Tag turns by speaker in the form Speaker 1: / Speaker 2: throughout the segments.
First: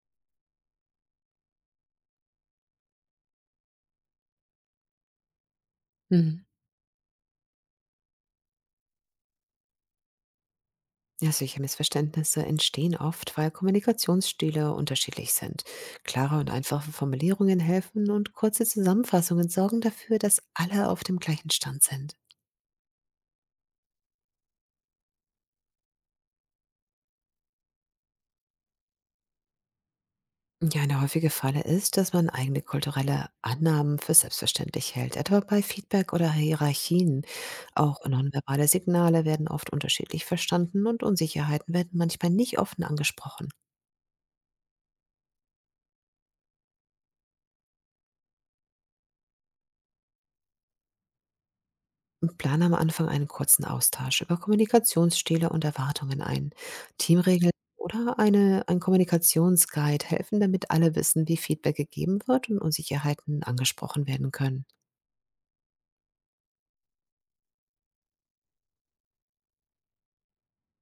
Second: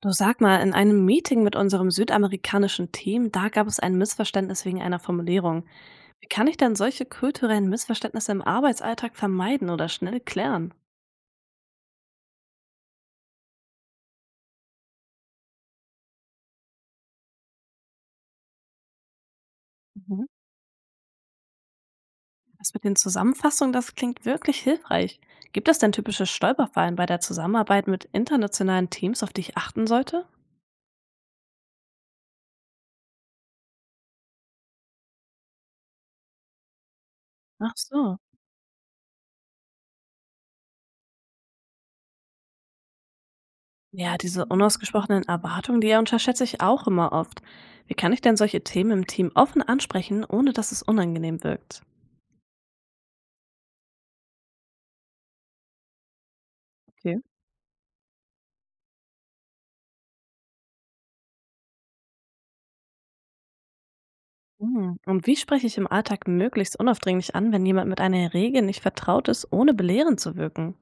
Speaker 1: Du sag mal, in einem Meeting mit unserem südamerikanischen Team, da gab es ein Missverständnis wegen einer Formulierung. Wie
Speaker 2: Mhm.
Speaker 1: kann ich denn solche kulturellen Missverständnisse im Arbeitsalltag vermeiden oder schnell klären?
Speaker 2: Ja, solche Missverständnisse entstehen oft, weil Kommunikationsstile unterschiedlich sind. Klare und einfache Formulierungen helfen und kurze Zusammenfassungen sorgen dafür,
Speaker 1: Mhm.
Speaker 2: dass alle auf dem gleichen Stand sind.
Speaker 1: Das mit den Zusammenfassungen, das klingt wirklich hilfreich. Gibt es denn typische Stolperfallen bei der Zusammenarbeit mit internationalen Teams, auf die ich achten sollte?
Speaker 2: Ja, eine häufige Falle ist, dass man eigene kulturelle Annahmen für selbstverständlich hält, etwa bei Feedback oder Hierarchien.
Speaker 1: Ach
Speaker 2: Auch
Speaker 1: so.
Speaker 2: nonverbale Signale werden oft unterschiedlich verstanden und Unsicherheiten werden manchmal nicht offen angesprochen.
Speaker 1: Ja, diese unausgesprochenen Erwartungen, die unterschätze ich auch immer oft. Wie kann ich denn solche Themen im Team offen ansprechen, ohne dass es unangenehm wirkt?
Speaker 2: Und plane am Anfang einen kurzen Austausch über Kommunikationsstile und Erwartungen ein.
Speaker 1: Okay.
Speaker 2: Teamregeln oder ein Kommunikationsguide helfen, damit alle wissen, wie Feedback gegeben wird und Unsicherheiten angesprochen werden können.
Speaker 1: Mhm. Und wie spreche ich im Alltag möglichst unaufdringlich an, wenn jemand mit einer Regel nicht vertraut ist, ohne belehrend zu wirken?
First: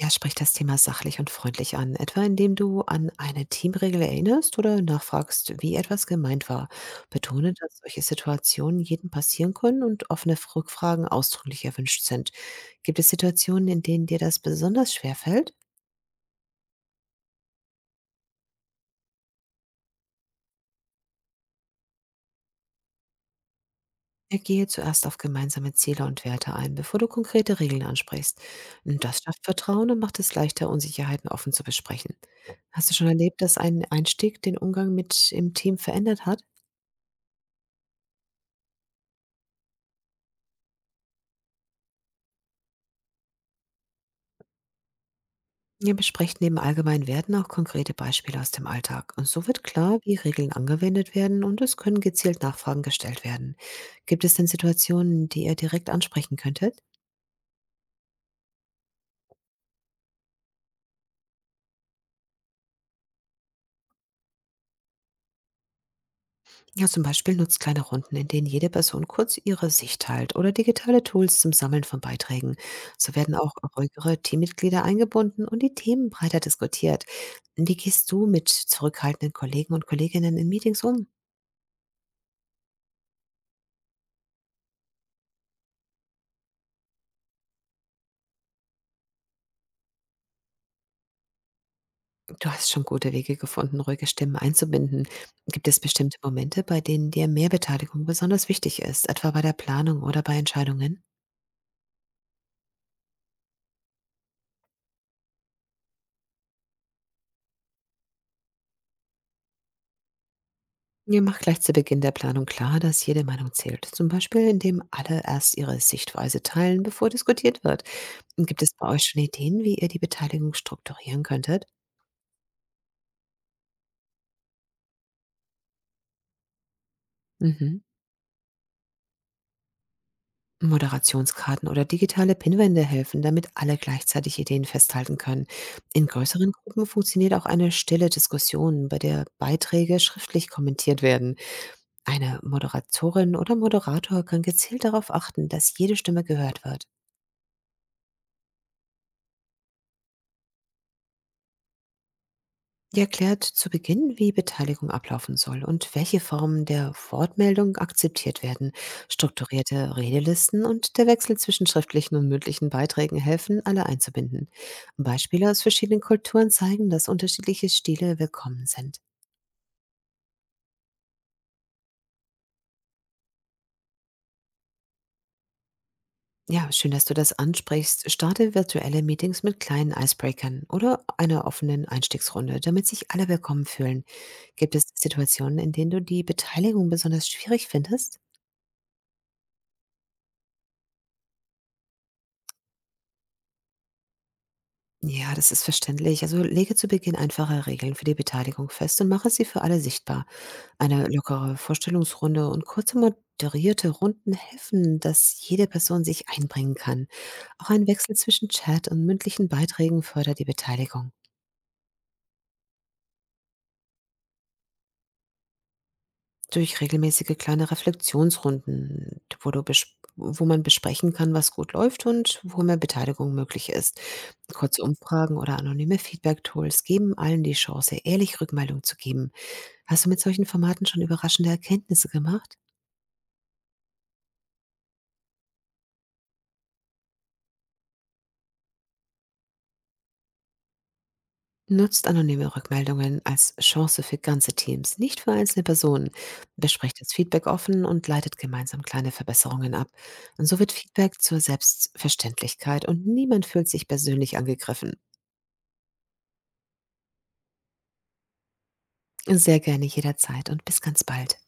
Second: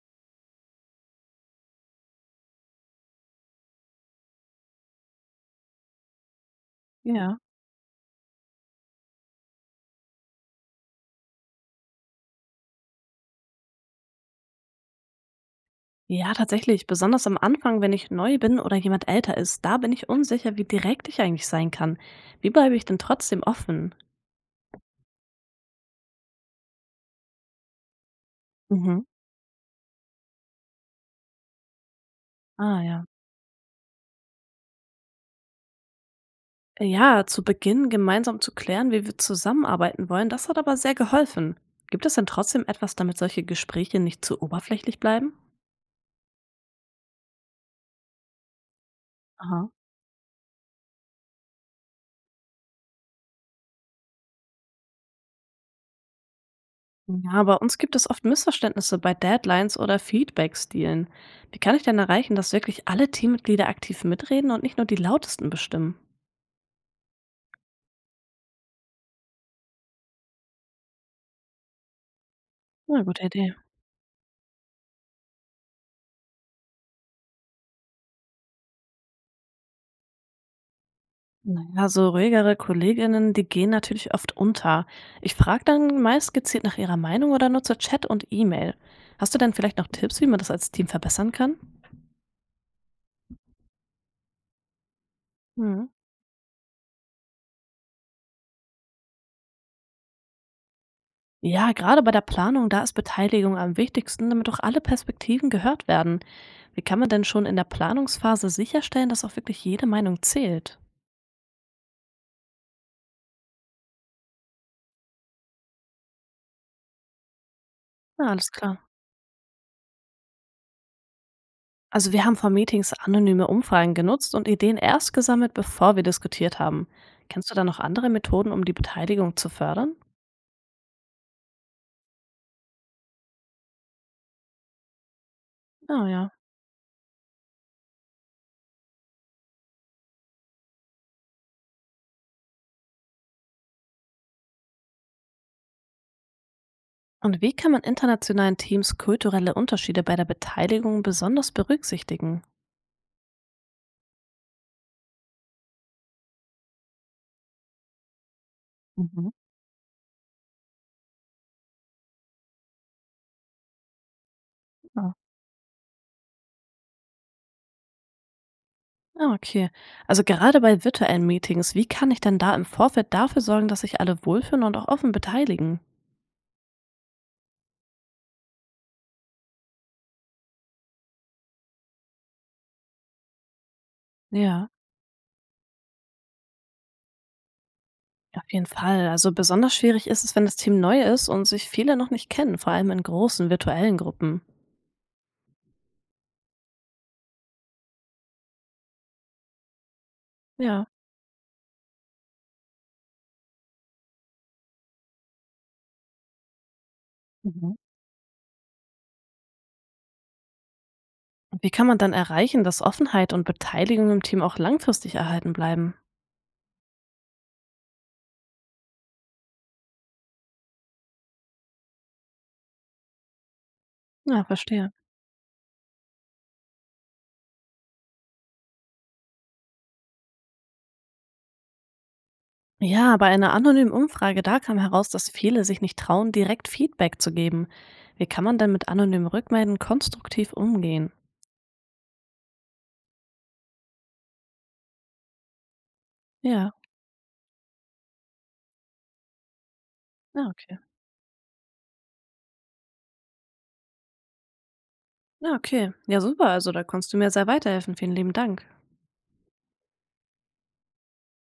Speaker 2: Ja, sprich das Thema sachlich und freundlich an, etwa indem du an eine Teamregel erinnerst oder nachfragst, wie etwas gemeint war.
Speaker 1: Ja.
Speaker 2: Betone, dass solche Situationen jedem passieren können und offene Rückfragen ausdrücklich erwünscht sind. Gibt es Situationen, in denen dir das besonders schwer fällt?
Speaker 1: Ja, tatsächlich. Besonders am Anfang, wenn ich neu bin oder jemand älter ist, da bin ich unsicher, wie direkt ich eigentlich sein kann. Wie bleibe ich denn trotzdem offen?
Speaker 2: Er gehe zuerst auf gemeinsame Ziele und Werte ein, bevor du konkrete Regeln ansprichst.
Speaker 1: Mhm.
Speaker 2: Und das schafft Vertrauen und macht es leichter, Unsicherheiten offen zu besprechen.
Speaker 1: Ah
Speaker 2: Hast du
Speaker 1: ja.
Speaker 2: schon erlebt, dass ein Einstieg den Umgang mit im Team verändert hat?
Speaker 1: Ja, zu Beginn gemeinsam zu klären, wie wir zusammenarbeiten wollen, das hat aber sehr geholfen. Gibt es denn trotzdem etwas, damit solche Gespräche nicht zu oberflächlich bleiben?
Speaker 2: Ihr besprecht neben allgemeinen Werten auch konkrete Beispiele aus dem Alltag. Und so wird
Speaker 1: Aha.
Speaker 2: klar, wie Regeln angewendet werden und es können gezielt Nachfragen gestellt werden. Gibt es denn Situationen, die ihr direkt ansprechen könntet?
Speaker 1: Ja, bei uns gibt es oft Missverständnisse bei Deadlines oder Feedback-Stilen. Wie kann ich denn erreichen, dass wirklich alle Teammitglieder aktiv mitreden und nicht nur die lautesten bestimmen?
Speaker 2: Ja, zum Beispiel nutzt kleine Runden, in denen jede Person kurz ihre Sicht teilt oder digitale Tools zum Sammeln von Beiträgen.
Speaker 1: Na,
Speaker 2: So
Speaker 1: gute
Speaker 2: werden auch
Speaker 1: Idee.
Speaker 2: ruhigere Teammitglieder eingebunden und die Themen breiter diskutiert. Wie gehst du mit zurückhaltenden Kollegen und Kolleginnen in Meetings um?
Speaker 1: Naja, so ruhigere Kolleginnen, die gehen natürlich oft unter. Ich frage dann meist gezielt nach ihrer Meinung oder nutze Chat und E-Mail. Hast du denn vielleicht noch Tipps, wie man das als Team verbessern kann?
Speaker 2: Du hast schon gute Wege gefunden, ruhige Stimmen einzubinden. Gibt es
Speaker 1: Mhm.
Speaker 2: bestimmte Momente, bei denen dir mehr Beteiligung besonders wichtig ist, etwa bei der Planung oder bei Entscheidungen?
Speaker 1: Ja, gerade bei der Planung, da ist Beteiligung am wichtigsten, damit auch alle Perspektiven gehört werden. Wie kann man denn schon in der Planungsphase sicherstellen, dass auch wirklich jede Meinung zählt?
Speaker 2: Ihr macht gleich zu Beginn der Planung klar, dass jede Meinung zählt. Zum Beispiel, indem alle erst ihre Sichtweise teilen, bevor diskutiert wird.
Speaker 1: Na, alles
Speaker 2: Gibt es
Speaker 1: klar.
Speaker 2: bei euch schon Ideen, wie ihr die Beteiligung strukturieren könntet?
Speaker 1: Also wir haben vor Meetings anonyme Umfragen genutzt und Ideen erst gesammelt, bevor wir diskutiert haben. Kennst du da
Speaker 2: Mhm.
Speaker 1: noch andere Methoden, um die Beteiligung zu fördern?
Speaker 2: Moderationskarten oder digitale Pinwände helfen, damit alle gleichzeitig Ideen festhalten können. In
Speaker 1: Ah ja.
Speaker 2: größeren Gruppen funktioniert auch eine stille Diskussion, bei der Beiträge schriftlich kommentiert werden. Eine Moderatorin oder Moderator kann gezielt darauf achten, dass jede Stimme gehört wird.
Speaker 1: Und wie kann man internationalen Teams kulturelle Unterschiede bei der Beteiligung besonders berücksichtigen?
Speaker 2: Die erklärt zu Beginn, wie Beteiligung ablaufen soll und welche Formen der Wortmeldung akzeptiert werden.
Speaker 1: Mhm.
Speaker 2: Strukturierte Redelisten und der Wechsel zwischen schriftlichen und mündlichen Beiträgen helfen, alle einzubinden. Beispiele aus verschiedenen Kulturen zeigen, dass unterschiedliche Stile willkommen sind.
Speaker 1: Ah, okay. Also gerade bei virtuellen Meetings, wie kann ich denn da im Vorfeld dafür sorgen, dass sich alle wohlfühlen und auch offen beteiligen?
Speaker 2: Ja, schön, dass du das ansprichst. Starte virtuelle Meetings mit kleinen Icebreakern oder einer offenen Einstiegsrunde, damit sich alle willkommen fühlen.
Speaker 1: Ja,
Speaker 2: Gibt es Situationen, in denen du die Beteiligung besonders schwierig findest?
Speaker 1: auf jeden Fall. Also besonders schwierig ist es, wenn das Team neu ist und sich viele noch nicht kennen, vor allem in großen virtuellen Gruppen.
Speaker 2: Ja, das ist verständlich. Also lege zu Beginn einfache Regeln für die Beteiligung fest und mache sie für alle sichtbar.
Speaker 1: Ja.
Speaker 2: Eine lockere Vorstellungsrunde und kurze moderierte Runden helfen, dass jede Person sich einbringen kann. Auch
Speaker 1: Mhm.
Speaker 2: ein Wechsel zwischen Chat und mündlichen Beiträgen fördert die Beteiligung.
Speaker 1: Und wie kann man dann erreichen, dass Offenheit und Beteiligung im Team auch langfristig erhalten bleiben?
Speaker 2: Durch regelmäßige kleine Reflexionsrunden, wo man besprechen kann, was gut läuft und wo mehr Beteiligung möglich ist.
Speaker 1: Ja,
Speaker 2: Kurze
Speaker 1: verstehe.
Speaker 2: Umfragen oder anonyme Feedback-Tools geben allen die Chance, ehrlich Rückmeldung zu geben. Hast du mit solchen Formaten schon überraschende Erkenntnisse gemacht?
Speaker 1: Ja, bei einer anonymen Umfrage, da kam heraus, dass viele sich nicht trauen, direkt Feedback zu geben. Wie kann man denn mit anonymen Rückmelden konstruktiv umgehen?
Speaker 2: Nutzt anonyme Rückmeldungen als Chance für ganze Teams, nicht für einzelne Personen.
Speaker 1: Ja.
Speaker 2: Besprecht das Feedback offen und leitet gemeinsam kleine Verbesserungen ab. Und
Speaker 1: Ah,
Speaker 2: so wird
Speaker 1: okay.
Speaker 2: Feedback zur Selbstverständlichkeit und niemand fühlt sich persönlich angegriffen.
Speaker 1: Ja, okay. Ja, super. Also, da konntest du mir sehr weiterhelfen. Vielen lieben Dank.
Speaker 2: Sehr gerne jederzeit und bis ganz bald.